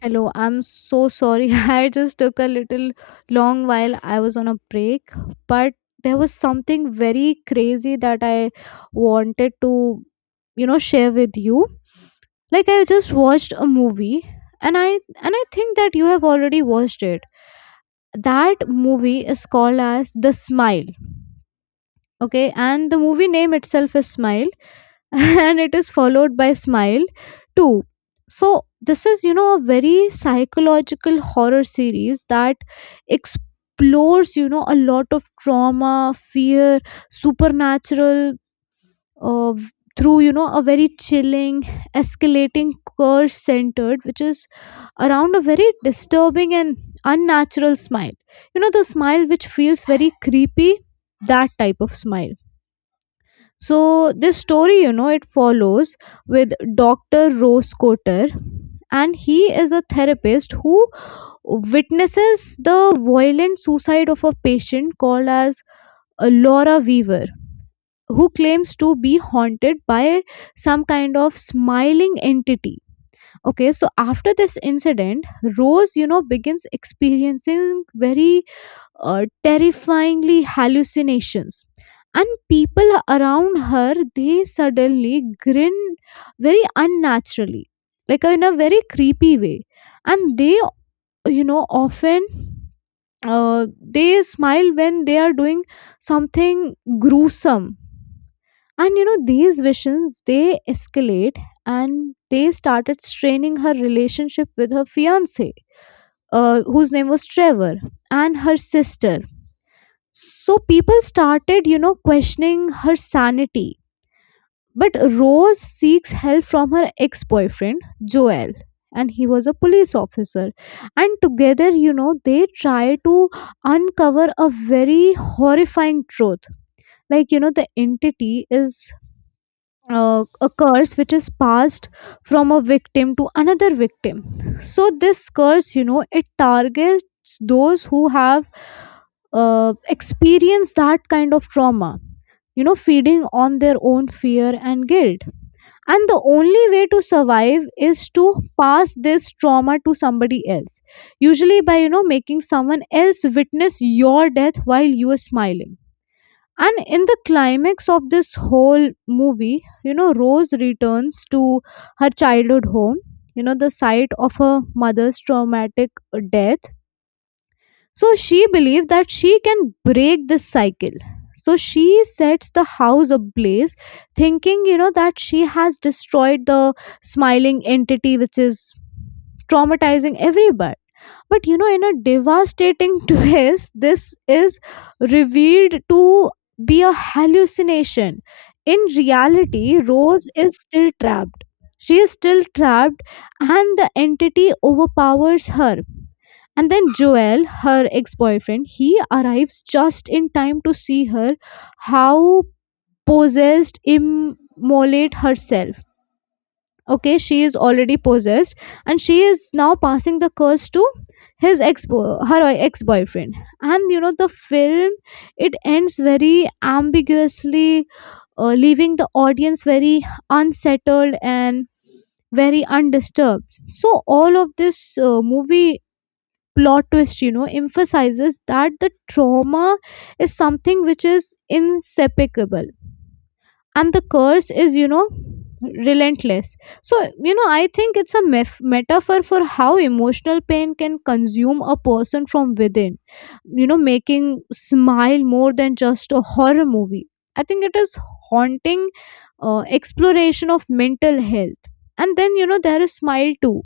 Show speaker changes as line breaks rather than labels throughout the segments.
Hello, I'm so sorry. I just took a little long while I was on a break, but there was something very crazy that I wanted to share with you. Like I just watched a movie and I think that you have already watched it. That movie is called as The Smile. Okay, and the movie name itself is Smile, and it is followed by Smile 2. So, this is a very psychological horror series that explores a lot of trauma, fear, supernatural, uh, v- through a very chilling, escalating curse centered, which is around a very disturbing and unnatural smile. The smile which feels very creepy, that type of smile. So this story it follows with Dr. Rose Cotter, and he is a therapist who witnesses the violent suicide of a patient called as Laura Weaver, who claims to be haunted by some kind of smiling entity. Okay, so after this incident, Rose begins experiencing very terrifyingly hallucinations, and people around her, they suddenly grin very unnaturally, like in a very creepy way. And they often they smile when they are doing something gruesome. And these visions, they escalate and they started straining her relationship with her fiance, whose name was Trevor, and her sister. So people started questioning her sanity. But Rose seeks help from her ex boyfriend, Joel, and he was a police officer. And together they try to uncover a very horrifying truth. Like the entity is a curse which is passed from a victim to another victim. So this curse, it targets those who have experienced that kind of trauma, feeding on their own fear and guilt. And the only way to survive is to pass this trauma to somebody else, usually by making someone else witness your death while you are smiling. And in the climax of this whole movie Rose returns to her childhood home, the site of her mother's traumatic death. So she believes that she can break this cycle. So she sets the house ablaze, thinking that she has destroyed the smiling entity which is traumatizing everybody. But in a devastating twist, this is revealed to be a hallucination. In reality, Rose is still trapped. She is still trapped. And the entity overpowers her. And then Joel, her ex boyfriend, he arrives just in time to see her how possessed immolate herself. Okay, she is already possessed, and she is now passing the curse to his ex her ex boyfriend. And the film, it ends very ambiguously, leaving the audience very unsettled and very undisturbed. So all of this movie plot twist emphasizes that the trauma is something which is inseparable, and the curse is relentless. So I think it's a metaphor for how emotional pain can consume a person from within, making Smile more than just a horror movie. I think it is haunting exploration of mental health. And then there is Smile Too.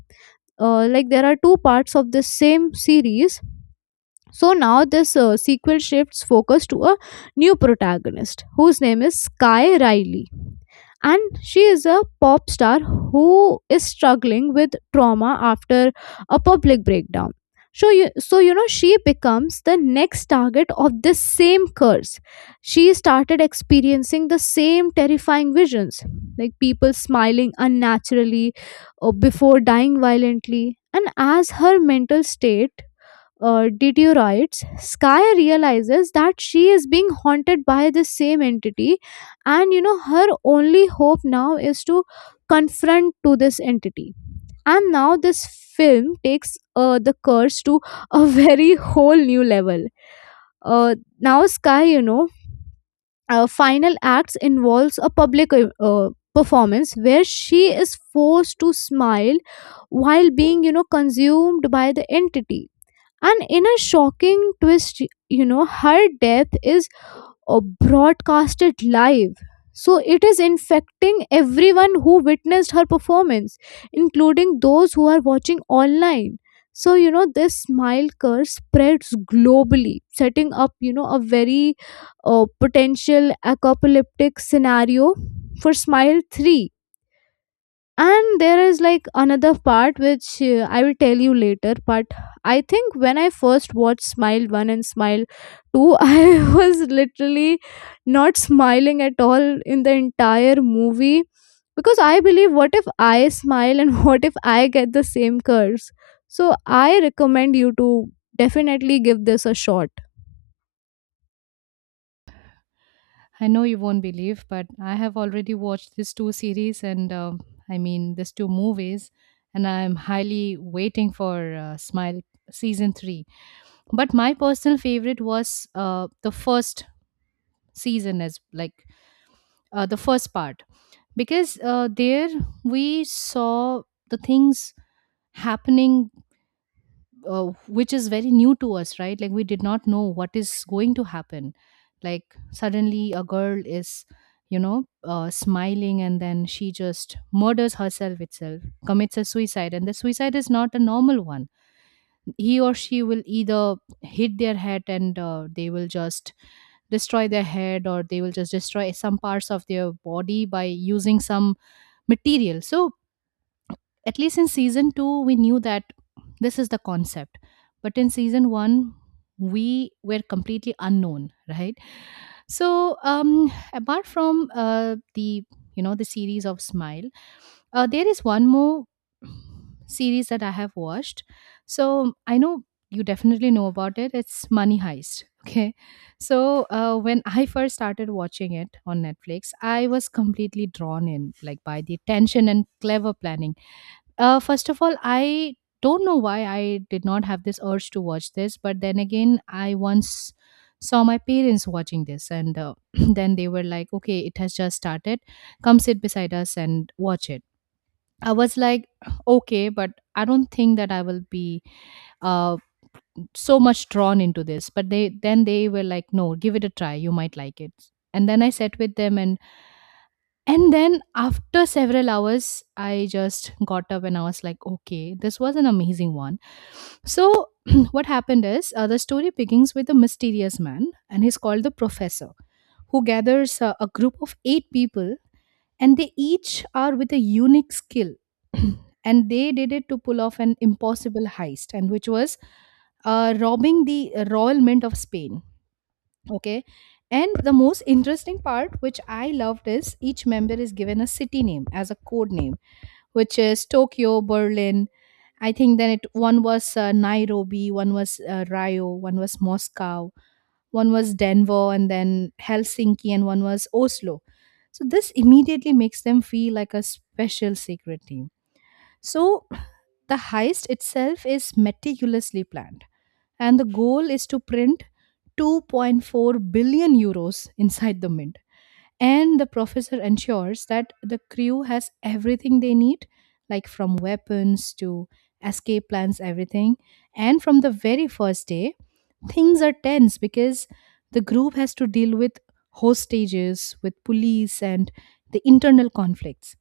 Like there are two parts of the same series. So now this sequel shifts focus to a new protagonist whose name is Sky Riley. And she is a pop star who is struggling with trauma after a public breakdown. So she becomes the next target of this same curse. She started experiencing the same terrifying visions, like people smiling unnaturally or before dying violently. And as her mental state deteriorates, Sky realizes that she is being haunted by the same entity, and her only hope now is to confront to this entity. And now this film takes the curse to a very whole new level. Now Sky final acts involves a public performance where she is forced to smile while being consumed by the entity. And in a shocking twist her death is uh, broadcasted live. So it is infecting everyone who witnessed her performance, including those who are watching online. So this smile curse spreads globally, setting up a very potential apocalyptic scenario for Smile 3. And there is like another part which I will tell you later. But I think when I first watched Smile 1 and Smile 2, I was literally not smiling at all in the entire movie, because I believe, what if I smile, and what if I get the same curse? So I recommend you to definitely give this a shot.
I know you won't believe, but I have already watched these two series and these two movies, and I'm highly waiting for Smile season three. But my personal favorite was the first season, as like the first part, because there we saw the things happening which is very new to us, right? Like, we did not know what is going to happen. Like, suddenly a girl is smiling and then she just murders herself itself, commits a suicide, and the suicide is not a normal one. He or she will either hit their head and they will just destroy their head, or they will just destroy some parts of their body by using some material. So at least in season 2 we knew that this is the concept, but in season 1 we were completely unknown, right? So apart from the the series of Smile, there is one more series that I have watched. So I know you definitely know about it. It's Money Heist. Okay, so when I first started watching it on Netflix, I was completely drawn in, like by the tension and clever planning. First of all, I don't know why I did not have this urge to watch this, but then again, I once saw my parents watching this, and then they were like, okay, it has just started. Come sit beside us and watch it. I was like, okay, but I don't think that I will be uh, so much drawn into this. But they then they were like, no, give it a try. You might like it. And then I sat with them, and then after several hours, I just got up and I was like, okay, this was an amazing one. So, what happened is the story begins with a mysterious man, and he's called the professor, who gathers a group of eight people, and they each are with a unique skill. And they did it to pull off an impossible heist, and which was robbing the royal mint of Spain. Okay. And the most interesting part, which I loved, is each member is given a city name as a code name, which is Tokyo, Berlin. I think then it one was Nairobi, one was Rio, one was Moscow, one was Denver, and then Helsinki, and one was Oslo. So this immediately makes them feel like a special secret team. So the heist itself is meticulously planned, and the goal is to print 2.4 billion euros inside the mint. And the professor ensures that the crew has everything they need, like from weapons to escape plans, everything. And from the very first day, things are tense because the group has to deal with hostages, with police, and the internal conflicts.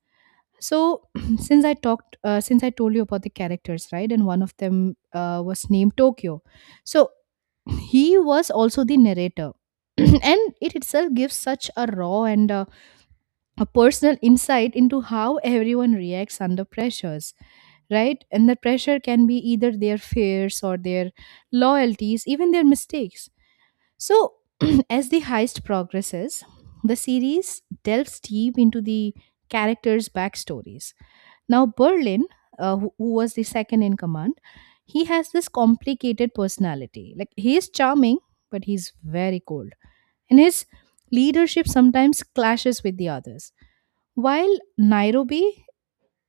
So, since I told you about the characters, right, and one of them was named Tokyo. So, he was also the narrator. And it itself gives such a raw and a personal insight into how everyone reacts under pressures, right? And the pressure can be either their fears or their loyalties, even their mistakes. So, as the heist progresses, the series delves deep into the characters' backstories. Now, Berlin, who was the second in command, he has this complicated personality. Like, he is charming, but he's very cold. And his leadership sometimes clashes with the others. While Nairobi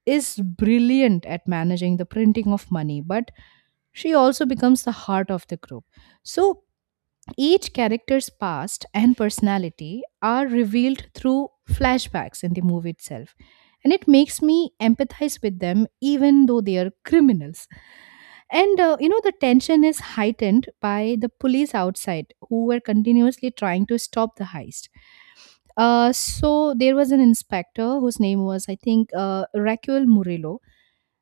is brilliant at managing the printing of money, but she also becomes the heart of the group. So, each character's past and personality are revealed through flashbacks in the movie itself, and it makes me empathize with them even though they are criminals. And you know, the tension is heightened by the police outside who were continuously trying to stop the heist. So there was an inspector whose name was, I think, Raquel Murillo,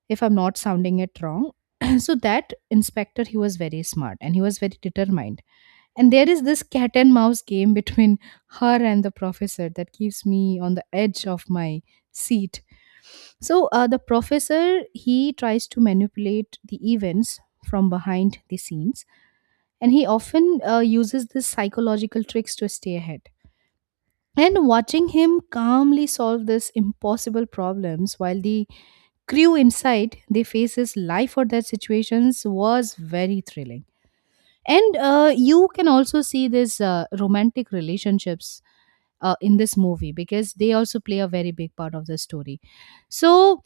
if I'm not sounding it wrong. So that inspector, he was very smart and he was very determined, and there is this cat and mouse game between her and the professor that keeps me on the edge of my seat. So the professor, he tries to manipulate the events from behind the scenes, and he often uses these psychological tricks to stay ahead. And watching him calmly solve these impossible problems while the crew inside they faces life or death situations was very thrilling. And you can also see this romantic relationships in this movie because they also play a very big part of the story. So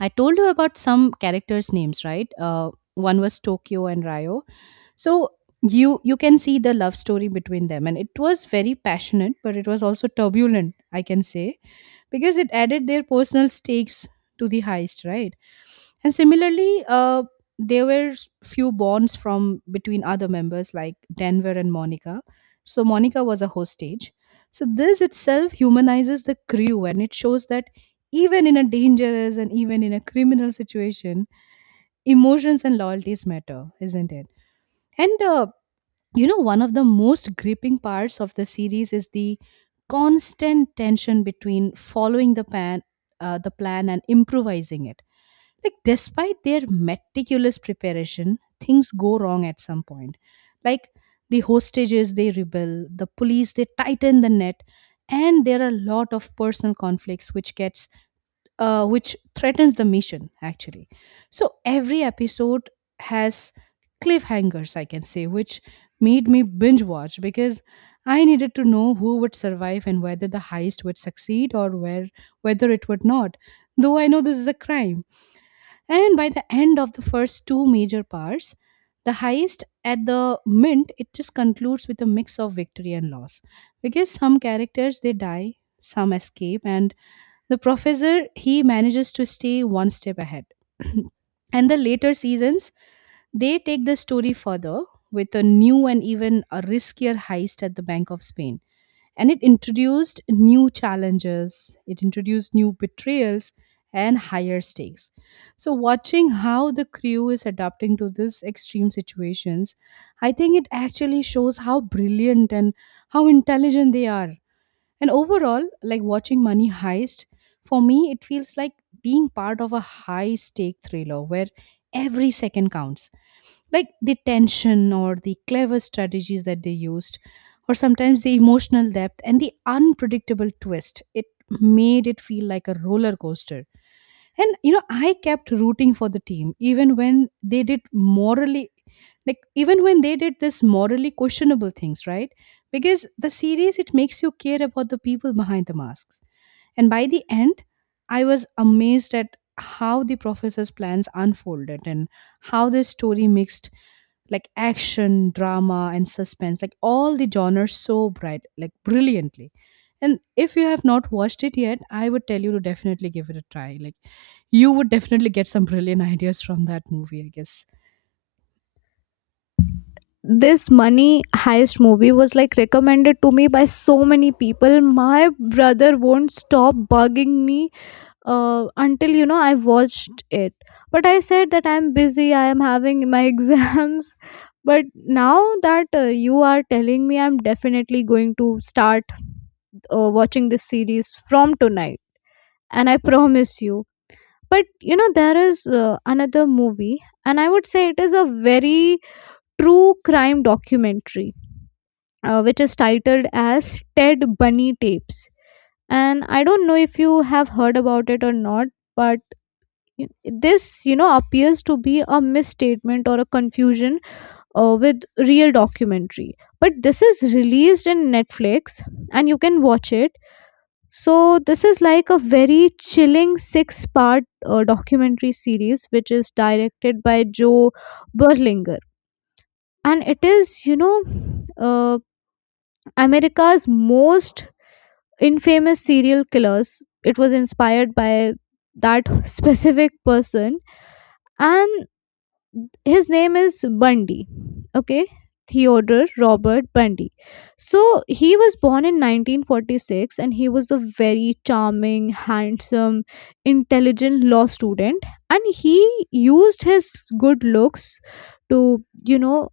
I told you about some characters' names, right? One was Tokyo and Ryo. So you can see the love story between them, and it was very passionate, but it was also turbulent, I can say, because it added their personal stakes to the heist, right? And similarly, there were few bonds from between other members like Denver and Monica. So Monica was a hostage. So this itself humanizes the crew, and it shows that even in a dangerous and even in a criminal situation, emotions and loyalties matter, isn't it? And you know, one of the most gripping parts of the series is the constant tension between following the plan, and improvising it. Like, despite their meticulous preparation, things go wrong at some point. Like, the hostages, they rebel; the police, they tighten the net; and there are a lot of personal conflicts which gets which threatens the mission actually. So every episode has cliffhangers, I can say, which made me binge watch because I needed to know who would survive and whether the heist would succeed or where whether it would not, though I know this is a crime. And by the end of the first two major parts, the heist at the mint, it just concludes with a mix of victory and loss, because some characters, they die, some escape, and the professor, he manages to stay one step ahead. And the later seasons, they take the story further with a new and even a riskier heist at the bank of Spain, and it introduced new challenges, it introduced new betrayals and higher stakes. So, watching how the crew is adapting to these extreme situations, I think it actually shows how brilliant and how intelligent they are. And overall, like watching Money Heist, for me, it feels like being part of a high stake thriller where every second counts, like the tension or the clever strategies that they used, or sometimes the emotional depth and the unpredictable twist. It made it feel like a roller coaster. And you know, I kept rooting for the team even when they did morally like even when they did this morally questionable things, right? Because the series, it makes you care about the people behind the masks. And by the end, I was amazed at how the professor's plans unfolded and how this story mixed like action, drama, and suspense, like all the genres so bright, like brilliantly. And if you have not watched it yet, I would tell you to definitely give it a try. Like, you would definitely get some brilliant ideas from that movie, I guess.
This money heist movie was like recommended to me by so many people. My brother won't stop bugging me until I watched it. But I said that I'm busy, I am having my exams. But now that you are telling me, I'm definitely going to start watching this series from tonight, and I promise you. But there is another movie, and I would say it is a very true crime documentary, which is titled as Ted Bunny Tapes, and I don't know if you have heard about it or not. But This appears to be a misstatement or a confusion with real documentary. But this is released in Netflix, and you can watch it. So, this is like a very chilling six part documentary series which is directed by Joe Berlinger. And it is, you know, uh, America's most infamous serial killers. It was inspired by that specific person. And his name is Bundy. Okay, Theodore Robert Bundy. So he was born in 1946, and he was a very charming, handsome, intelligent law student. And he used his good looks to, you know,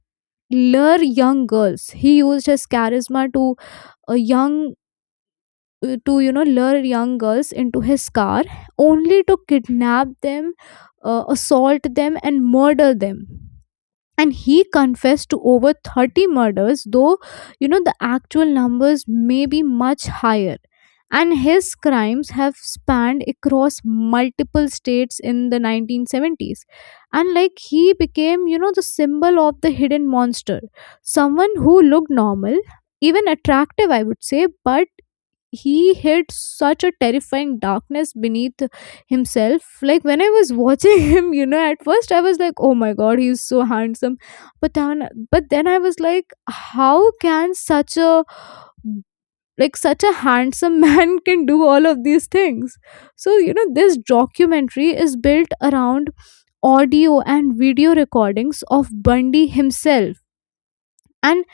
lure young girls. He used his charisma to a young to lure young girls into his car, only to kidnap them, assault them, and murder them. And he confessed to over 30 murders, though the actual numbers may be much higher. And his crimes have spanned across multiple states in the 1970s. And like he became the symbol of the hidden monster, someone who looked normal, even attractive, I would say, but he hid such a terrifying darkness beneath himself. Like when I was watching him at first I was like, oh my god, he's so handsome. But then, I was like, how can such a handsome man can do all of these things? So this documentary is built around audio and video recordings of Bundy himself, and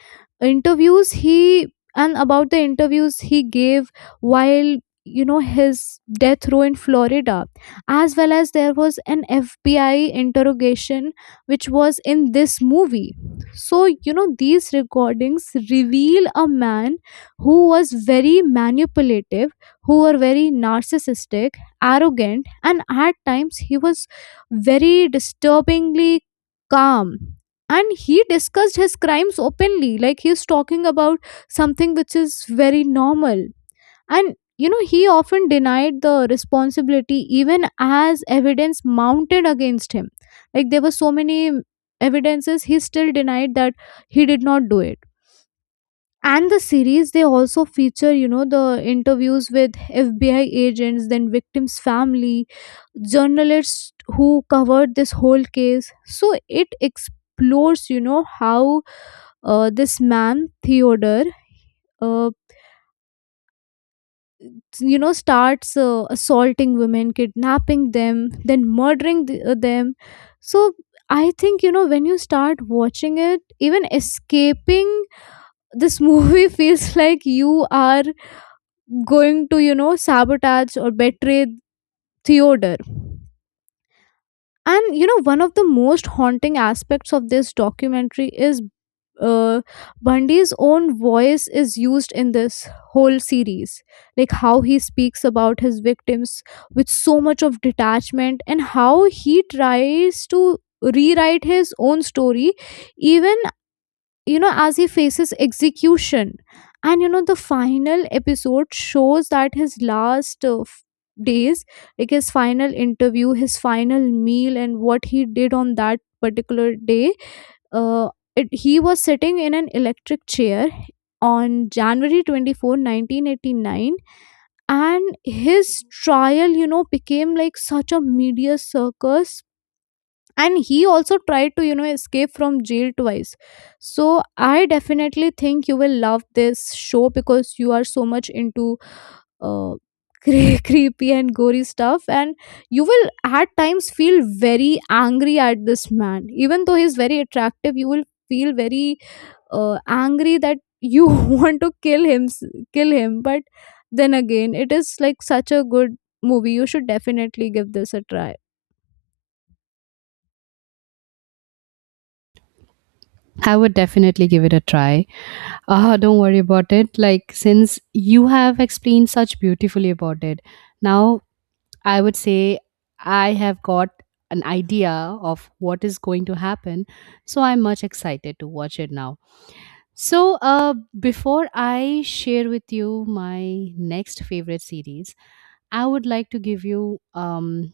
interviews he and about the interviews he gave while his death row in Florida, as well as there was an FBI interrogation which was in this movie. So these recordings reveal a man who was very manipulative, who were very narcissistic, arrogant, and at times he was very disturbingly calm. And he discussed his crimes openly, like he's talking about something which is very normal. And he often denied the responsibility even as evidence mounted against him. Like there were so many evidences, he still denied that he did not do it. And the series, they also feature the interviews with FBI agents, then victims family, journalists who covered this whole case. So it explores how this man Theodore, uh, starts assaulting women, kidnapping them, then murdering them. So I think when you start watching it, even escaping this movie feels like you are going to sabotage or betray Theodore. And one of the most haunting aspects of this documentary is uh, Bundy's own voice is used in this whole series. Like how he speaks about his victims with so much of detachment, and how he tries to rewrite his own story, even as he faces execution. And the final episode shows that his last days, like his final interview, his final meal, and what he did on that particular day. Uh, it, he was sitting in an electric chair on January 24, 1989, and his trial became like such a media circus. And he also tried to escape from jail twice. So I definitely think you will love this show because you are so much into uh, creepy and gory stuff. And you will at times feel very angry at this man, even though he's very attractive. You will feel very angry that you want to kill him, but then again, it is like such a good movie. You should definitely give this a try.
I would definitely give it a try. Ah, don't worry about it. Like, since you have explained such beautifully about it, now I would say I have got an idea of what is going to happen. So I'm much excited to watch it now. So, before I share with you my next favorite series, I would like to give you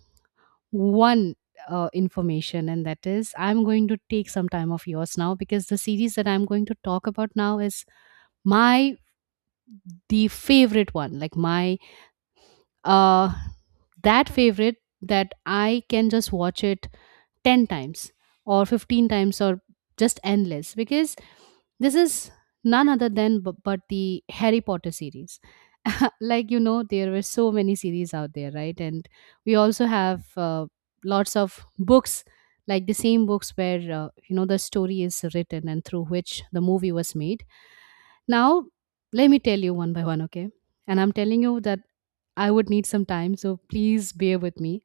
one information, and that is I'm going to take some time of yours now, because the series that I'm going to talk about now is my the favorite one, like my uh that favorite that I can just watch it 10 times or 15 times or just endless, because this is none other than but the Harry Potter series. Like, you know, there were so many series out there, right? And we also have lots of books, like the same books where the story is written and through which the movie was made. Now, let me tell you one by one, okay? And I'm telling you that I would need some time, so please bear with me.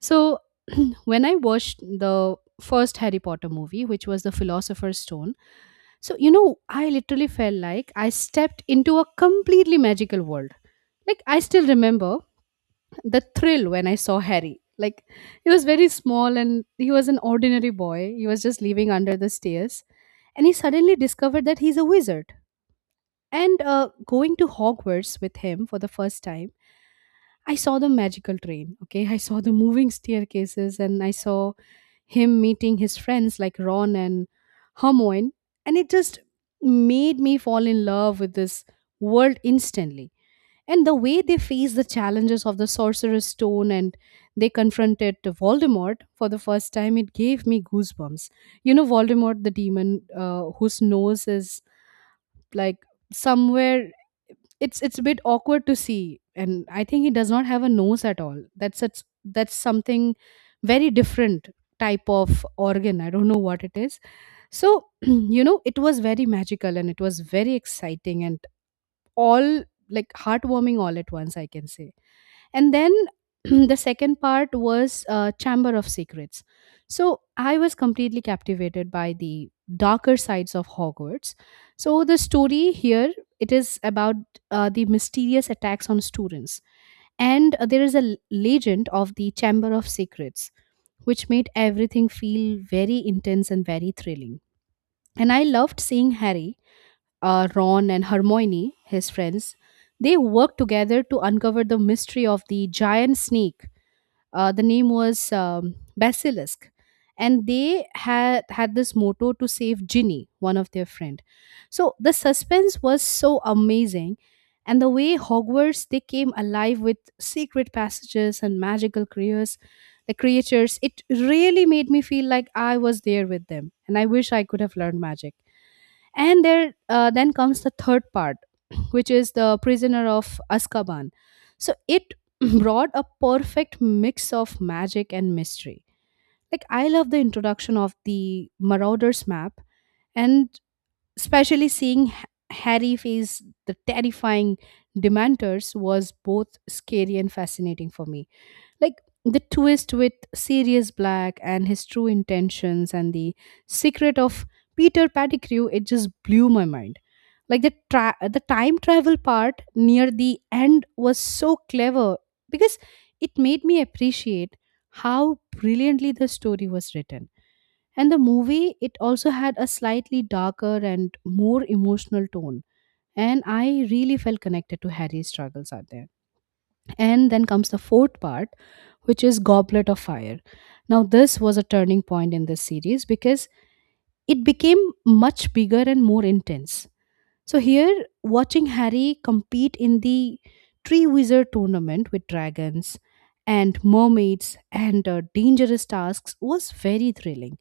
So when I watched the first Harry Potter movie, which was The Philosopher's Stone, so, you know, I literally felt like I stepped into a completely magical world. Like, I still remember the thrill when I saw Harry. Like, he was very small and he was an ordinary boy. He was just living under the stairs. And he suddenly discovered that he's a wizard. And Going to Hogwarts with him for the first time, I saw the magical train, okay? I saw the moving staircases and I saw him meeting his friends like Ron and Hermione, and it just made me fall in love with this world instantly. And the way they face the challenges of the Sorcerer's Stone and they confronted Voldemort for the first time, it gave me goosebumps. You know, Voldemort, the demon whose nose is like somewhere, it's a bit awkward to see, and I think he does not have a nose at all. That's that's something very different type of organ, I don't know what it is. So it was very magical and it was very exciting and all, like heartwarming all at once, I can say. And then the second part was Chamber of Secrets. So I was completely captivated by the darker sides of Hogwarts. So the story here, it is about the mysterious attacks on students, and there is a legend of the Chamber of Secrets, which made everything feel very intense and very thrilling. And I loved seeing Harry, Ron and Hermione, his friends, they work together to uncover the mystery of the giant snake. The name was Basilisk. And they had had this motto to save Ginny, one of their friend. So the suspense was so amazing, and the way Hogwarts, they came alive with secret passages and magical creatures, the creatures, it really made me feel like I was there with them, and I wish I could have learned magic. And there then comes the third part, which is the Prisoner of Azkaban. So it brought a perfect mix of magic and mystery. Like, I love the introduction of the Marauders map, and especially seeing Harry face the terrifying Dementors was both scary and fascinating for me. Like, the twist with Sirius Black and his true intentions and the secret of Peter Pettigrew, it just blew my mind. Like, the the time travel part near the end was so clever, because it made me appreciate how brilliantly the story was written. And the movie, it also had a slightly darker and more emotional tone. And I really felt connected to Harry's struggles out there. And then comes the fourth part, which is Goblet of Fire. Now, this was a turning point in this series because it became much bigger and more intense. So here, watching Harry compete in the Tree Wizard tournament with dragons and mermaids and dangerous tasks was very thrilling.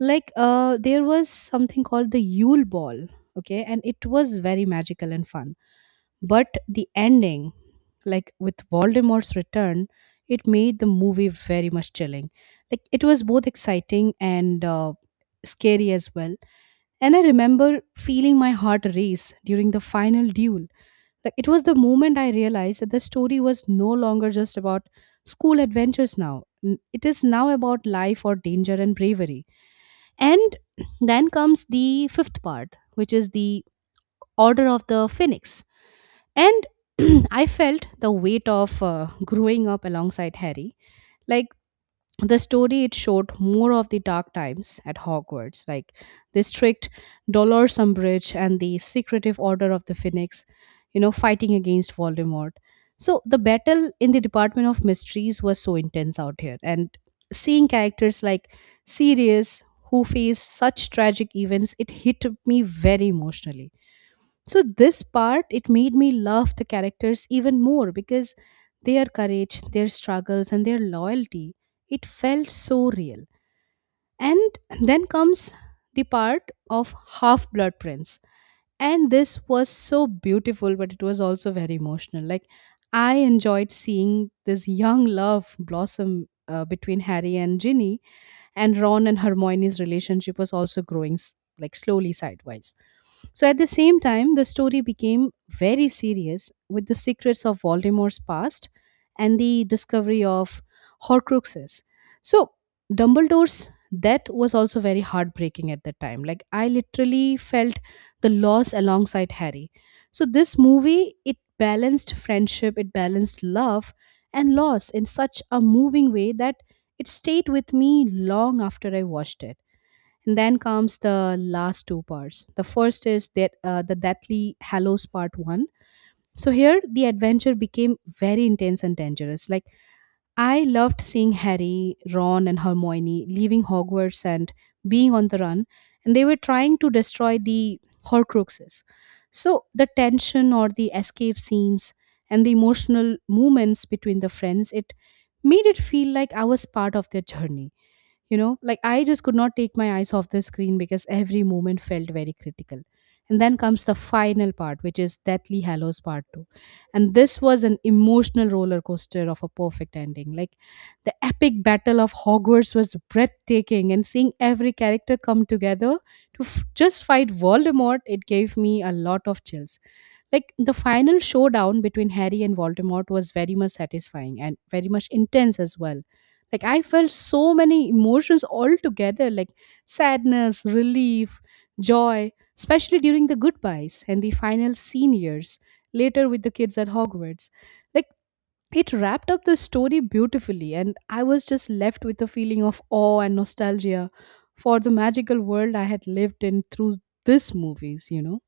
Like, there was something called the Yule Ball, okay, and it was very magical and fun, but the ending, like with Voldemort's return, it made the movie very much chilling. Like, it was both exciting and scary as well. And I remember feeling my heart race during the final duel. Like, it was the moment I realized that the story was no longer just about school adventures now. It is now about life or danger and bravery. And then comes the fifth part, which is the Order of the Phoenix, and I felt the weight of growing up alongside Harry. Like, the story, it showed more of the dark times at Hogwarts, like the strict Dolores Umbridge and the secretive Order of the Phoenix, you know, fighting against Voldemort. So the battle in the Department of Mysteries was so intense out here, and seeing characters like Sirius, who face such tragic events, it hit me very emotionally. So this part, it made me love the characters even more, because their courage, their struggles and their loyalty, it felt so real. And then comes the part of Half Blood Prince, and this was so beautiful, but it was also very emotional. Like, I enjoyed seeing this young love blossom between Harry and Ginny, and Ron and Hermione's relationship was also growing like slowly sidewise. So at the same time, the story became very serious with the secrets of Voldemort's past and the discovery of Horcruxes. So Dumbledore's death was also very heartbreaking at that time. Like, I literally felt the loss alongside Harry. So this movie, it balanced friendship, it balanced love and loss in such a moving way, that it stayed with me long after I watched it. And then comes the last two parts. The first is that the Deathly Hallows Part 1. So here the adventure became very intense and dangerous. Like, I loved seeing Harry, Ron and Hermione leaving Hogwarts and being on the run, and they were trying to destroy the Horcruxes. So the tension or the escape scenes and the emotional moments between the friends, it made it feel like I was part of their journey. You know, like, I just could not take my eyes off the screen because every moment felt very critical. And then comes the final part, which is Deathly Hallows Part 2. And this was an emotional roller coaster of a perfect ending. Like, the epic battle of Hogwarts was breathtaking, and seeing every character come together to just fight Voldemort, it gave me a lot of chills. Like, the final showdown between Harry and Voldemort was very much satisfying and very much intense as well. Like, I felt so many emotions all together, like sadness, relief, joy, especially during the goodbyes and the final scene years later with the kids at Hogwarts. Like, it wrapped up the story beautifully, and I was just left with a feeling of awe and nostalgia for the magical world I had lived in through these movies, you know.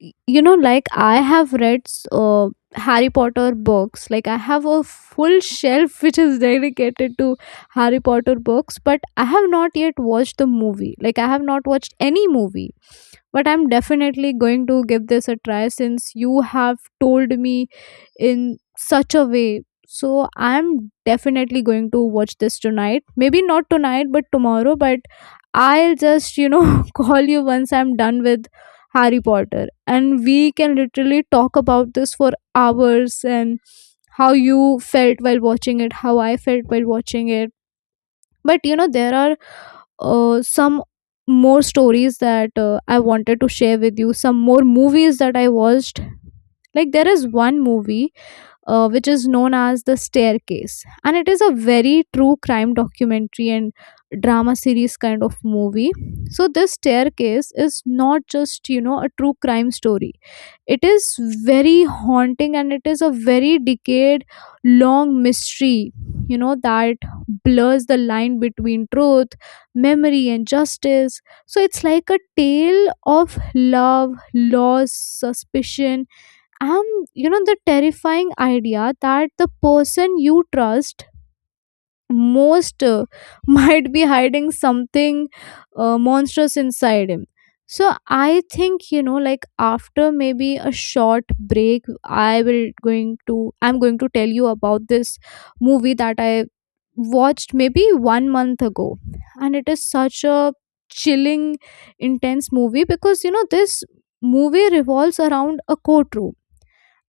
You know, like I have read uh, Harry Potter books. Like I have a full shelf which is dedicated to Harry Potter books, but I have not yet watched the movie. Like I have not watched any movie. But I'm definitely going to give this a try since you have told me in such a way. So I'm definitely going to watch this tonight, maybe not tonight, but tomorrow. But I'll just call you once I'm done with Harry Potter. And we can literally talk about this for hours, and how you felt while watching it, how I felt while watching it. But there are some more stories that I wanted to share with you, some more movies that I watched. Like, there is one movie which is known as The Staircase, and it is a very true crime documentary and drama series kind of movie. So, this staircase is not just a true crime story. It is very haunting, and it is a very decade long mystery, that blurs the line between truth, memory, and justice. So it's like a tale of love, loss, suspicion, and the terrifying idea that the person you trust most might be hiding something monstrous inside him. So I think like after maybe a short break, I'm going to tell you about this movie that I watched maybe 1 month ago. And it is such a chilling, intense movie because this movie revolves around a courtroom.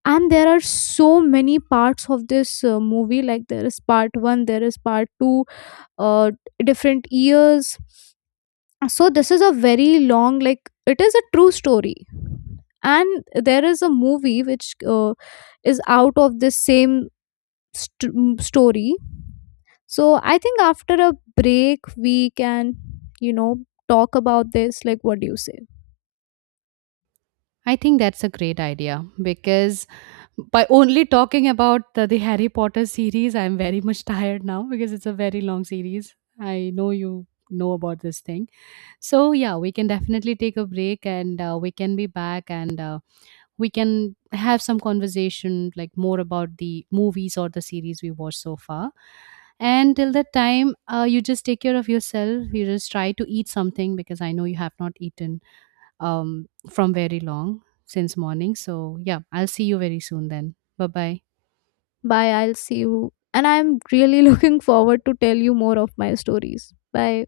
And there are so many parts of this movie, like there is part 1, there is part 2, uh, different years. So this is a very long, like it is a true story. And there is a movie which is out of this same story. So I think after a break we can, you know, talk about this. Like, what do you say?
I think that's a great idea, because by only talking about the Harry Potter series, I'm very much tired now, because it's a very long series. I know you know about this thing. So yeah, we can definitely take a break, and we can be back, and we can have some conversation, like more about the movies or the series we watched so far. And till that time, you just take care of yourself, you just try to eat something, because I know you have not eaten from very long since morning. So yeah, I'll see you very soon then. Bye bye.
Bye, I'll see you, and I'm really looking forward to tell you more of my stories. Bye.